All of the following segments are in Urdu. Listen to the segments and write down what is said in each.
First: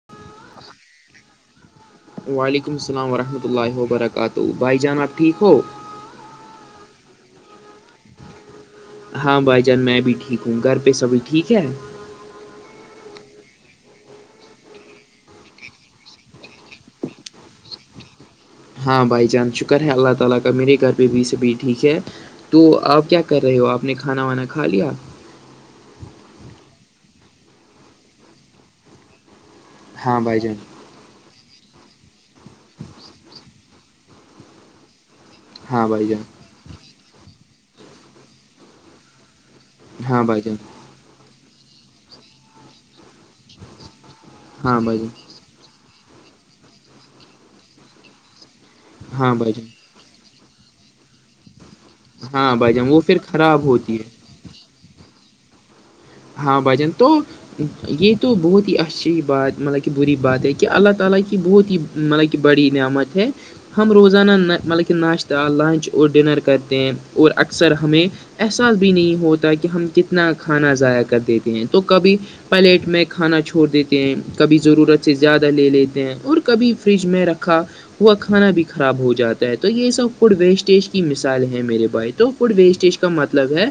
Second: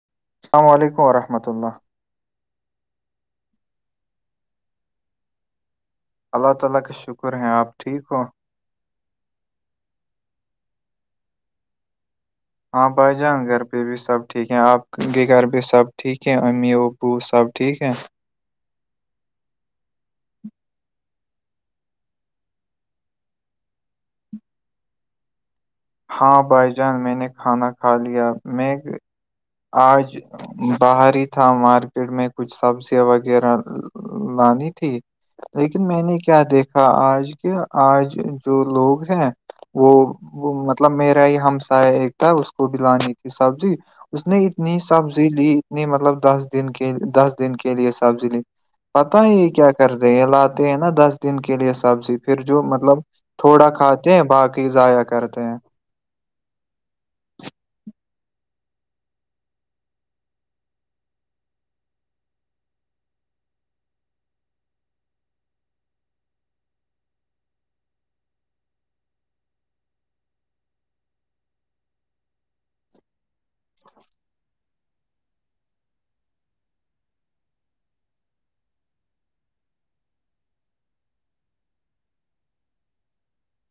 [inaudible] السلام علیکم رحمۃ اللہ وعلیکم السلامورحمۃ اللہ وبرکاتہ بھائی جان آب ٹھیک ہو اللہ تعالا کا شکر ہے آپ ٹھیک ہو ہاں بھائی جان میں بھی ٹھیک ہوں گھر پہ سبھی ٹھیک ہے آپ آ جائؤیں گھر پہ بھی سب ٹھیک ہے آپ کے گھر پہ سب ٹھیک ہے امی وہ سب ٹھیک ہے ہاں بائی چانس شکر ہے اللہ تعالا کا میرے گھر پہ بھی سے بھی ٹھیک ہے تو آپ کیا کر رہے ہو آپ نے کھانا وانا کھا لیا ہاں بھائی جان میں نے کھانا کھا لیا میں آج ہاں بھائی جان باہر ہی تھا مارکیٹ میں کچھ سبزیاں وغیرہ لانی تھی ہاں لیکن میں بھائی نے جان کیا دیکھا آج کے آج جو لوگ ہیں وہ ہاں بھائی جان مطلب میرا ہی ہمسا ایک تھا اس کو ب لانے کا سبزی اس نے اتنی ہاں بھائی جان سبزی لی نہیں مطلب دس دن کے دس دن کے لیے سبز لی پتا ہاں ہی یہ بھائی جان کیا کرتے ہیں لات ہیں نا دس دن کے لیے سبزی پھر ہاں جو بھائی جان مطلب وہ پھر خراب تھوڑا ہوتی ہے کھاتے ہیں باقی ضائع کرتے ج ہاں بھجن تو یہ تو بہت ہی اچھی بات مطلب کہ بری بات ہے کہ اللہ تعالا کی بہت ہی مطلب کہ بڑی نعمت ہے ہم روزانہ مطلب کہ ناشتہ لنچ اور ڈنر کرتے ہیں اور اکثر ہمیں احساس بھی نہیں ہوتا کہ ہم کتنا کھانا ضائع کر دیتے ہیں تو کبھی پلیٹ میں کھانا چھوڑ دیتے ہیں کبھی ضرورت سے زیادہ لے لیتے ہیں اور کبھی فریج میں رکھا ہوا کھانا بھی خراب ہو جاتا ہے تو یہ سب فوڈ ویسٹیج کی مثال ہیں میرے بھائی تو فڈ ویسٹیج کا مطلب ہے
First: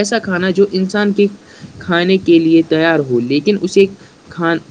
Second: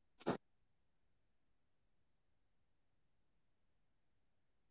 ایسا کھانا جو انسان کے کھانے کے لیے تیار ہو لیکن اسے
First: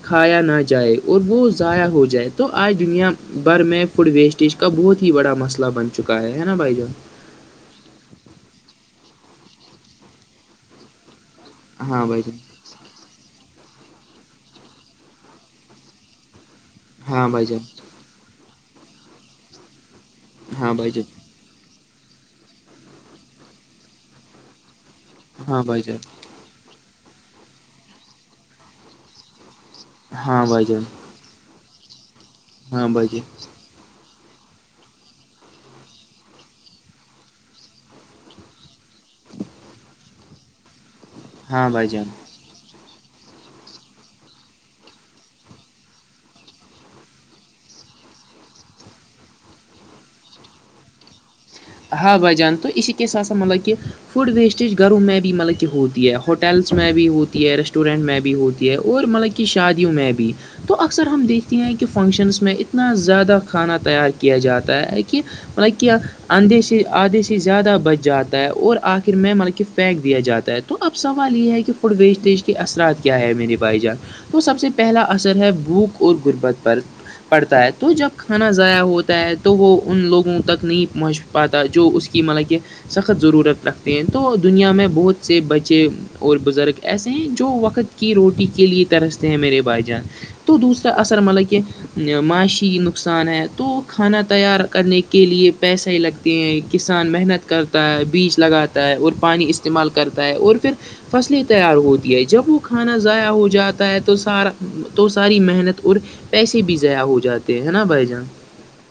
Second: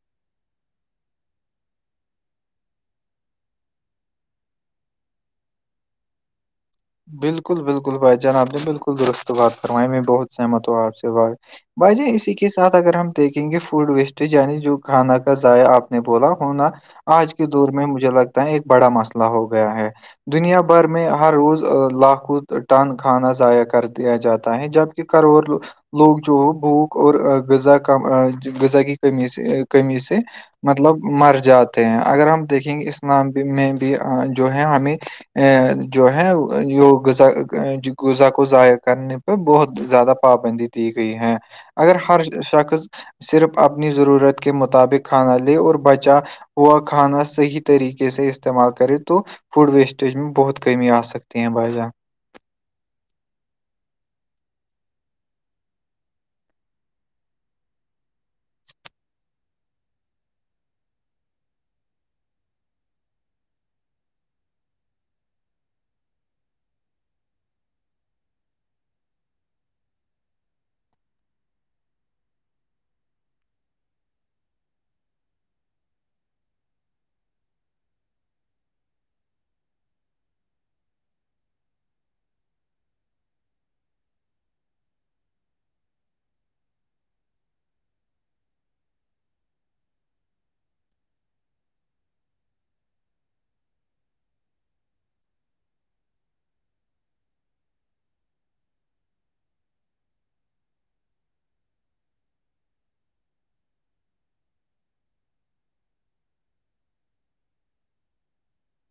کھایا نہ جائے اور وہ ضائع ہو جائے تو آج دنیا بھر میں فوڈ ویسٹیج کا بہت ہی بڑا مسئلہ بن چکا ہے نا بھائی جان بالکل بالکل بھائی جناب ج بالکل درست بات فرمائی میں بہت سہمت ہو آپ سے بھائی ب ہاں جائے بھائی اسی جان کی ساتھ اگر ہم دیکھیں گے فوڈ ویسٹیج یعنی جو کھانا کا ضائع آپ نے بولا ہونا ہاں آج کے بھائی جان دور میں مجھے لگتا ہے ایک بڑا مسئلہ ہو گیا ہے دنیا ہاں بھر بھائی جان میں ہر روز لاکھوں ٹن کھانا ضائع کر دیا جاتا ہے جب کروڑ ہاں بھائی جان لوگ جو بھوک اور غز غزہ کی کمی سے کمی سے ہاں بھائی جان مطلب مر جاتے ہیں اگر ہم دیکھیں گے ہاں بھائی جان اسلام میں بھی جو ہے ہمیں ا جو ہے غذا غذہ کو ضائع کرنے پہ بہت زیادہ پابندی ت دی گئی ہے ہاں بھائی اگر جان ہر شخص صرف اپنی ضرورت کے مطابق کھانا لے اور بچا وہا کھانا صحیح طریقے سے استعمال کرے تو فوڈ ویسٹیج میں بہت کمی آ سکتی ہیں بھائی جان ہاں بھائی جان تو اس کے ساتھ ساتھ مطلب کہ فوڈ ویسٹیج گھروں میں بھی مطلب کہ ہوتی ہے ہوٹلس میں بھی ہوتی ہے ریسٹورینٹ میں بھی ہوتی ہے اور مطلب کہ کہ شادیوں میں بھی تو اکثر ہم دیکھتے ہیں کہ فنکشنس میں اتنا زیادہ کھانا تیار کیا جاتا ہے کہ مطلب کہ آدھے سے آدھے سے زیادہ بچ جاتا ہے اور آخر میں مطلب کہ پھینک دیا جاتا ہے تو اب سوال یہ ہے کہ فوڈ ویسٹیج کے اثرات کیا ہے میرے بھائی جان تو سب سے پہلا اثر ہے بھوک اور غربت پر پڑتا ہے تو جب کھانا ضائع ہوتا ہے تو وہ ان لوگوں تک نہیں پہنچ پاتا جو اس کی مطلب کہ سخت ضرورت رکھتے ہیں تو دنیا میں بہت سے بچے اور بزرگ ایسے ہیں جو وقت کی روٹی کے لیے ترستے ہیں میرے بھائی جان تو دوسرا اثر مطلب کہ معاشی نقصان ہے تو کھانا تیار کرنے کے لیے پیسے ہی لگ کسان محنت کرتا ہے بیج لگاتا ہے اور پانی استعمال کرتا ہے اور پھر فصلیں تیار ہوتی ہے جب وہ کھانا ضائع ہو جاتا ہے تو سارا تو ساری محنت اور پیسے بھی ضائع ہو جاتے ہے نا بھائی جان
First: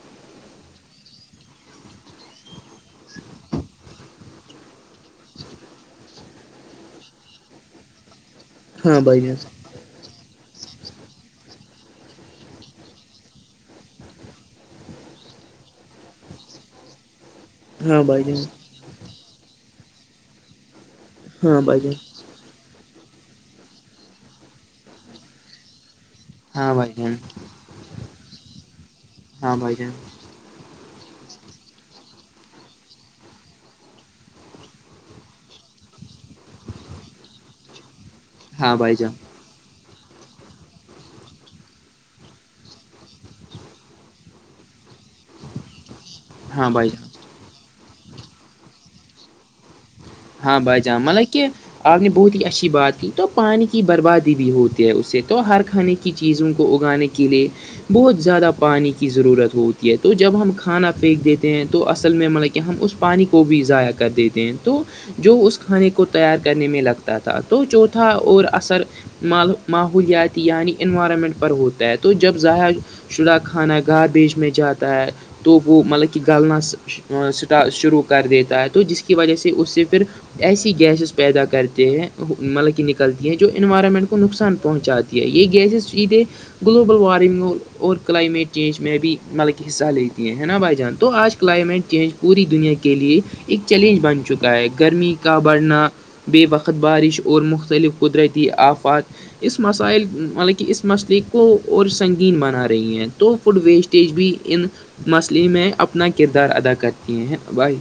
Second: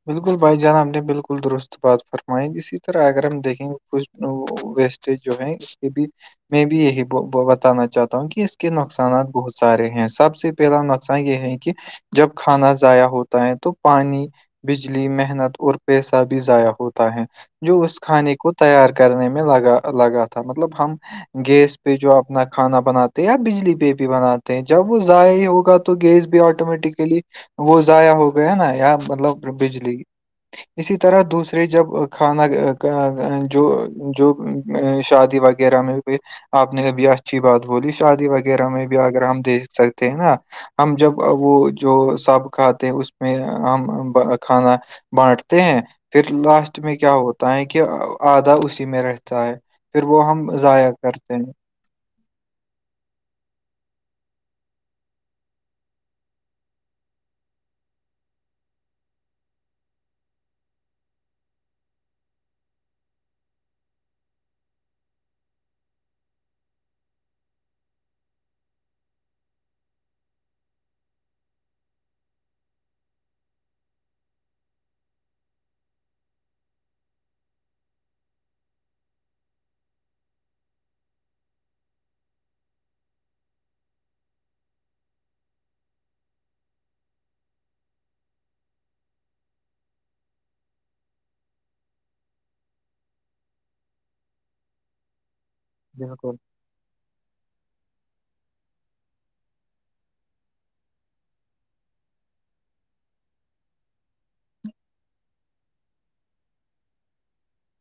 بالکل بھائی جان ہم نے بالکل درست بات فرمائی اسی طرح اگر ہم دھیں گے کچھ ویسٹج جو ہے یہ بھی میں بھی یہی بتانا چاہتا ہوں کہ ہاں بھائی نقصانات جان بہت زیادہ سارے ہیں سب سے پہلا نقصان یہ ہے کہ جب کھانا ضائع ہوتا ہے تو پانی بجلی محنت اور پیسہ بھی ضائع ہوتا ہے جو اس ہاں بھائی کھانے جان کو تیار کرنے میں لگا لگا تھا مطلب ہم ہاں گیس بھائی جان پہ جو آپ اپنا کھانا بناتے ہیں یا بجلی پہ بھی بناتے ہیں جب وہ ضائع ہوگا تو گیس ہاں بھائی جان آٹومیٹیکلی وہ ضائع ہو گیا نا مطلب ہاں بھائی جان بجلی اسی طرح دوسرے جب کھانا جو جو شادی وغیرہ وغیرہ میں بھی آپ نے کبھی اچھی بات بولی شادی وغیرہ ہاں میں بھائی بھی جان اگر ہم دیکھ سکتے ہے نا ہم جب وہ جو سب کھاتے ہیں اس میں ہم کھانا بانٹتے ہیں پھر ہاں لاسٹ بھائی میں جان کیا ہوتا تا ہے کہ آدھا اسی میں رہتا ہے پھر وہ ہم ہاں بھائی ضائع جان مطلب کرتے کہ ہیں آپ نے بہت ہی اچھی بات کی تو پانی کی بربادی بھی ہوتی ہے اس سے تو ہر کھانے کی کی چیزوں کو اگانے کے لیے بہت زیادہ پانی کی ضرورت ہوتی ہے تو جب ہم کھانا پھینک دیتے ہیں تو اصل میں مطلب کہہ ہم اس پانی کو بھی ضائع کر دیتے ہیں تو جو اس کھانے کو تیار کرنے میں لگتا تھا تو چوتھا اور اثر ماحولیاتی یعنی انوائرمنٹ پر ہوتا ہے تو جب شدا کھانا گار بیج میں جاتا ہے تو وہ مطلب کہ گلنا شروع کر دیتا ہے تو جس کی وجہ سے اس سے پھر ایسی گیسز پیدا کرتے ہیں مطلب کہ نکلتی ہیں جو انوائرمنٹ کو نقصان پہنچاتے یہ گیسز سیدھے گلوبل وارمنگ اور کلائمیٹ چینج میں بھی مطلب کہ حصہ لیتی ہیں ہے نا بھائی جان تو آج کلائمیٹ چینج پوری دنیا کے لیئے ایک چیلنج بن چکا ہے ائے گرمی کا بڑھنا بالکل بے وقت بارش اور مختلف قدرتی آفات اس مسائل مطلب کہ اس مسئلے کو اور سنگین بنا رہی ہیں تو فوڈ ویسٹ تیج بھی ان مسئلے میں اپنا کردار ادا کرتی ہیں بھائی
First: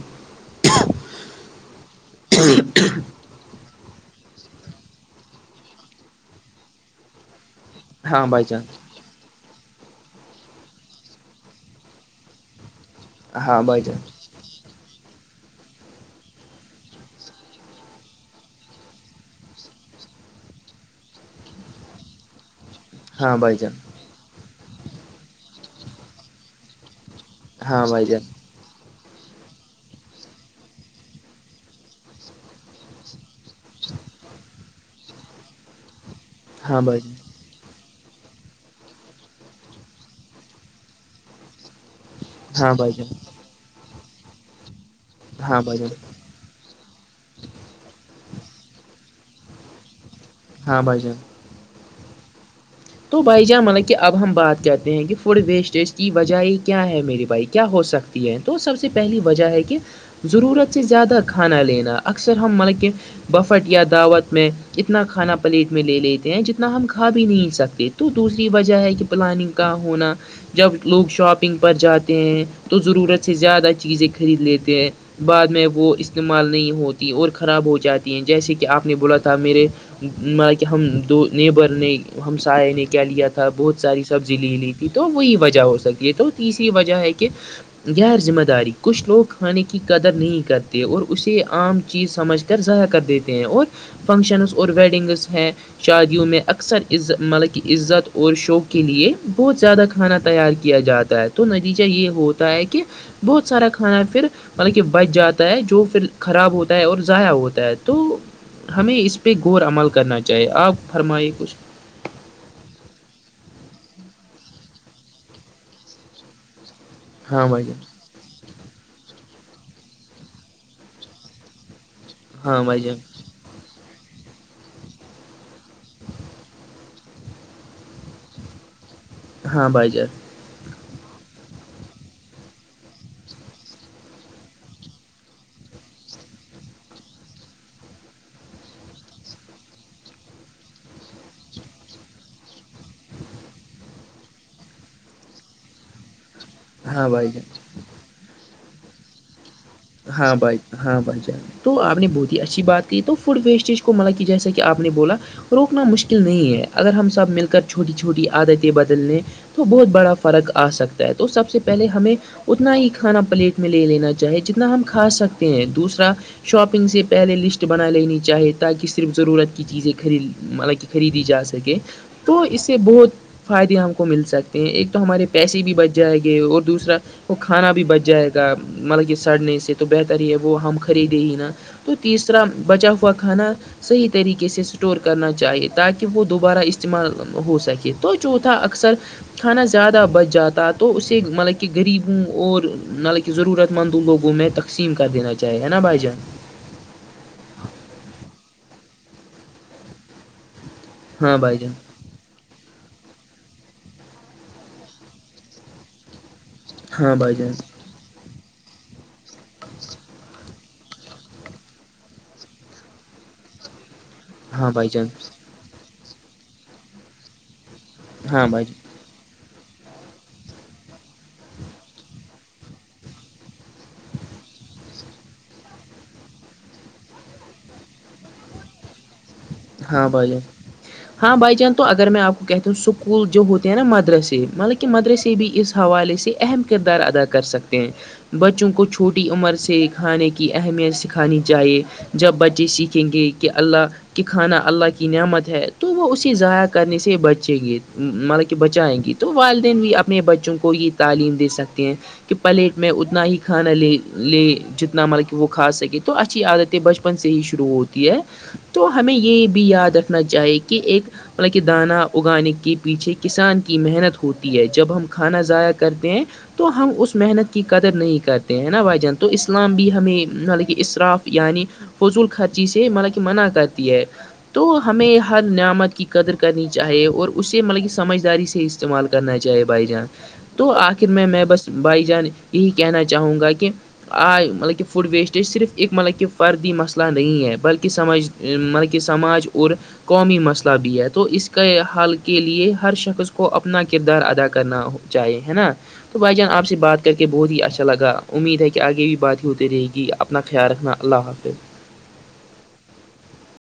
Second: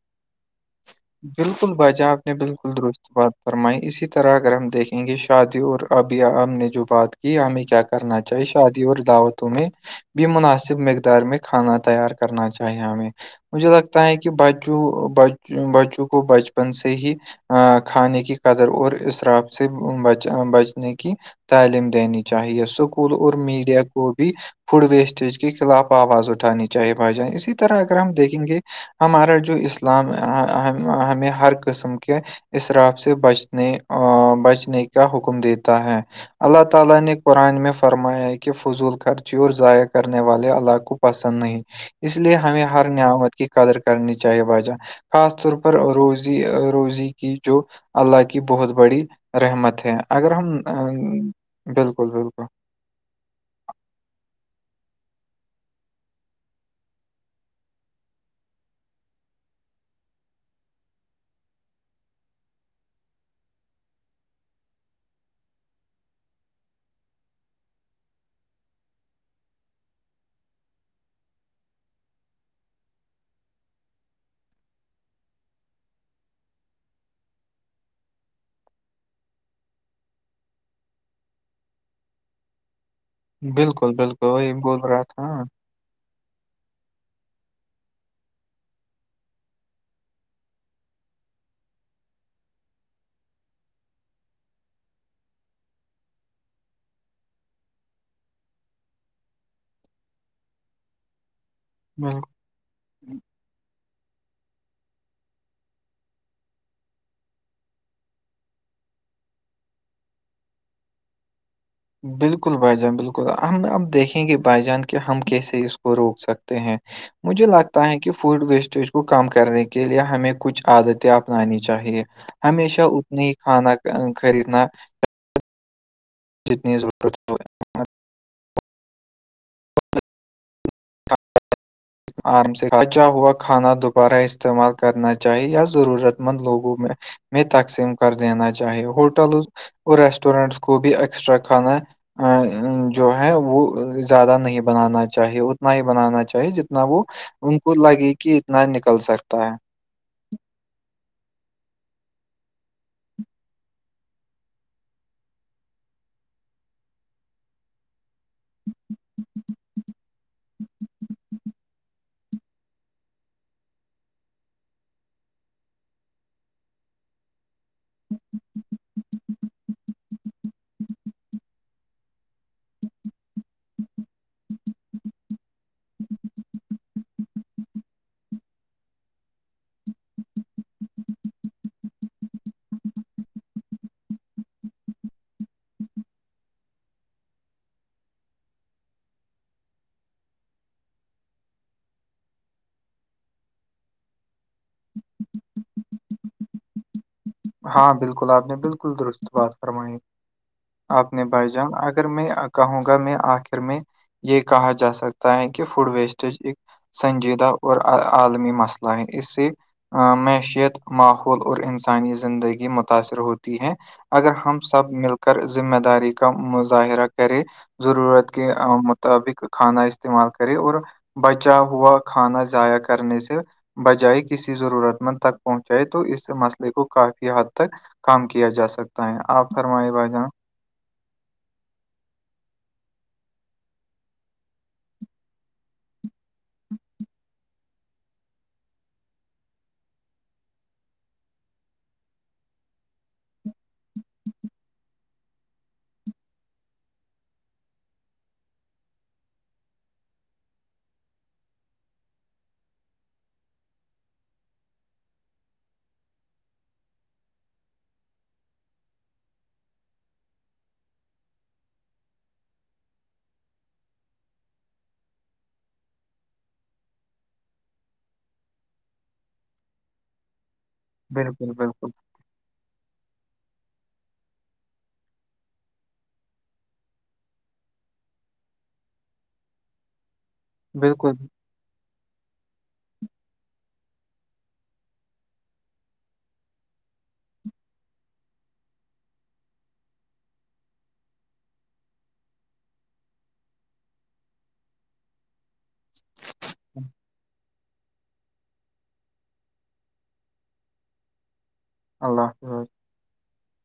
بالکل باجا آپ نے بالکل درست بات فرمائی اسی طرح اگر ہم دیکھیں گے شادی اور اب ہم نے جو بات کی ہمیں کیا کر کرنا ہاں بھائی چاہی جان شادیور داوت تیں بھی مناسب مقدار میں کھانا تیار کرنا چاہیے ہمیں ہاں مجھے بھائی جان لگتا ہے کہ کہ بچوں ب بچوں کو بچپن سے ہی ا کھانے کی قدر اور اسرااب سے بچنے کی تعلیم دینی چاہیے اس اسکول اور ہاں بھائی جان میڈیا کو بھی فوڈ ویسٹیج کے خلاف آواز اٹھانی چائےے بھائی جائ اسی طرح ہاں اگر بھائی ہم جان دیکھیں گے ہمارا جو اسلام ہمیں ہر قسم کے اسراب سے بچنے بچنے کا حکم دیتا ہے اللہ ہاں تعالی بھائی نے جان قرآن میں فرمایا ہے کہ فضول خرچی اور ضائع کرنے والے علاق کو پسند نہیں اس لیے ہمیں ہاں ہر بھائی جان نعمت کی قدر کرنی چاہیے باجہ خاص طور ہاں بھائی جان پروز روزی روزی کی جو اللہ کی بہت بڑی رحمت ہے اگر ہم ہاں بھائی جان بالکل بالکل تو بھائی جان مطلب کہ اب ہم بات کرتے ہیں کہ فوڈ ویسٹیج کی وجہ کیا ہے میرے بھائی کیا ہو سکتا ہے ہیں تو سب سے پہلی وجہ ہے کہ ضرورت سے زیادہ کھانا لینا اکثر ہم مطلب کہ بفٹ یا دعوت میں اتنا کھانا پلیٹ میں لے لیتے ہیں جتنا ہم کھا بھی نہیں سکتے تو دوسری وجہ ہے کہ پلاننگ کا ہونا جب لوگ شاپنگ پر جاتے ہیں تو ضرورت سے زیادہ چیزیں خرید لیتے ہیں بعد میں وہ استعمال نہیں ہوتی اور خراب ہو جاتی ہیں جیسے کہ آپ نے بولا تھا میرے م کہ ہم دو نیبر نے ہم سائے نے کیا لیا تھا بہت بالکل، ساری بالکل سبزی وہی لے لی بول تھی رہا تو تھا، وہی وجہ ہو سکتی ہے تو تسری وجہ ہے کہ غیر ذمہ داری کچھ لوگ کھانے کی قدر نہیں کرتے اور اسے عام چیز سمجھ ضائع کر دیتے ہیں اور فنکشنس اور ویڈنگس ہیں شادیوں میں اکثر عزت مطلب کہ عزت اور شوق کے لیے بہت زیادہ کھانا تیار کیا جاتا ہے تو نتیجہ یہ بالکل۔ ہوتا ہے کہ بہت سارا کھانا پھر مطلب کہ بچ جاتا ہے جو پھر خراب ہوتا ہے اور ضائع ہوتا ہے تو ہمیں اس پہ غور عمل کرنا چاہیے آپ فرمائیے کچھ بالکل بھائی جان بالکل ہم اب دیکھیں گے بائی جان کے ہم کیسے اس کو روک سکتے ہیں مجھے ہاں بھائی جان لگتا ہے کہ فوڈ ویسٹیج کو کم کرنے کے لیے ہمیں کچھ عادتیں اپنانی چاہیے ہاں بھائی ہمیشہ جان اتنے ہی کھانا خریدنا نیوز ہاں بھائی جات آرام سےچا ہوا کھانا دوبارہ استعمال کرنا چاہیے یا ضرورت مند لوگوں میں میں تقسیم کر دینا چاہی ہوٹل اور ریسٹورینٹس کو بھی ایکسٹرا کھانا ا جو ہے وہ زیادہ نہیں بنانا چاہیے اتنا ہی بنانا چاہیے جتنا اتنا وہ ہاں بھائی جان ان کو لگے کہ اتنا نکل سکتا ہے ہاں بھائی ہاں بھائی تو آپ نے بہت ہی اچھی بات کی تو فوڈ ویسٹیج کو مل کی جیسا کہ آپ نے بولا روکنا مشکل نہیں ہے اگر ہم سب مل کر چھوٹی چھوٹی عادتیں بدلنے تو بہت بڑا فرق آ سکتا ہے تو سب سے پہلے ہمیں اتنا ہی کھانا پلیٹ میں لے لینا چاہے جتنا ہم کھا سکتے ہیں دوسرا شاپنگ سے پہلے لسٹ بنا لینی چاہے تاکہ صرف ضرورت کی چیزیں خرید م خریدی جا سکے تو اس سے بہت فائدے ہم کو مل سکتے ہیں ایک تو ہمارے پیسے بھی بچ جائے گی اور دوسرا وہ کھانا بھی بچ جائے گا مطلب کہ سڑنے سے تو بہتر ہے وہ ہم خریدے ہی نا تو تیسرا بچا ہوا کھانا صحیح طریقے سے اسٹور کرنا چاہیے تاکہ وہ دوبارہ استعمال ہو سکے تو چوتھا اکثر کھانا زیادہ بچ جاتا تو اسے مطلب کہ غریبوں اور ملب کہ ضرورت مند لوگوں میں تقسیم کر دینا چاہے ہے نا بھائی جان ہاں بالکل آپ نے بالکل درست بات فرمائی آپ نے بھائی جان اگر میں کہوں گا میں آخر میں یہ کہا جا سکتا ہے کہ فوڈ ویسٹیج ایک ہاں سنجی بھائی دا جان اور [unintelligible] عالمی مسئلہ ہے اس سے معیشیت ماحول اور انسانی زندگی متاثر ہوتی ہے اگر ہم ہاں بھائی سب جان مل کر اس ذمہ داری کا مظاہرہ کرے ضرورت ہاں کے بھائی مطابق کھانا استعمال کرے اور بچا ہوا کھانا ضائع کرنے سے بجائے کسی ضرورت مند تک پہنچائے تو اس مسئلے کو کافی حد تک کام کیا جا سکتا ہے آپ فرمائے ہاں بھائی جان بلے [unintelligible] ہاں بائی چانس تو اگر میں آپ کو کہتا ہوں اسکول جو ہوتے ہیں نا مدرسے مطلب کہ مدرسے بھی اس حوالے سے اہم کردار ادا کر سکتے ہیں بچوں کو چھوٹی عمر سے کھانے کی اہمیت سکھانی چاہیے جب بچے سیکھیں گے کہ اللہ کہ کھانا اللہ کی نعمت ہے تو وہ اسی ضائع کرنے سے بچیں گے مطلب کہ بچائیں گے تو والدین بھی اپنے بچوں کو ہی تعلیم دے سکتے ہیں کہ پلیٹ میں اتنا ہی کھانا لے لے جتنا مطلب کہ وہ کھا سکے تو اچھی عادت ہے بچپن سے ہی شروع ہوتی ہے تو ہمیں یہ بھی یاد رکھنا چاہیے کہ ایک مطلب کہ دانہ اگانے کے پیچھے کسان کی محنت ہوتی ہے جب ہم کھانا ضائع کرتے ہیں تو ہم اس محنت کی قدر نہیں کرتے ہیں نا بھائی جان تو اسلام بھی ہمیں م اصراف بالکل یعنی بالکل فضول خرچی سے مل کہ منع کرتی ہے تو ہمیں ہر نعمت کی قدر کرنی چاہیے اور اسے مطلب کہ سمجھداری سے استعمال کرنا چاہے بھائی جان تو آخر بالکل میں میں بس بھائی جان یہی کہنا چاہوں گا کہ آج مطلب کہ فوڈ ویسٹیج صرف ایک مطلب کہ فردی مسئلہ نہیں ہے بلکہ سمجھ مل کہ سماج اور قومی مسئلہ بھی ہے تو اس کے حال کے لیے ہر شخص کو اپنا کردار ادا کرنا ہو چاہ ہے نا [unintelligible] تو بھائی جان آپ سے بات کر کے بہت ہی اچھا لگا امید ہے کہ آگے بھی بات ہی ہوتی رہے گی اپنا خیال رکھنا اللہ حافظ اللہ حافظ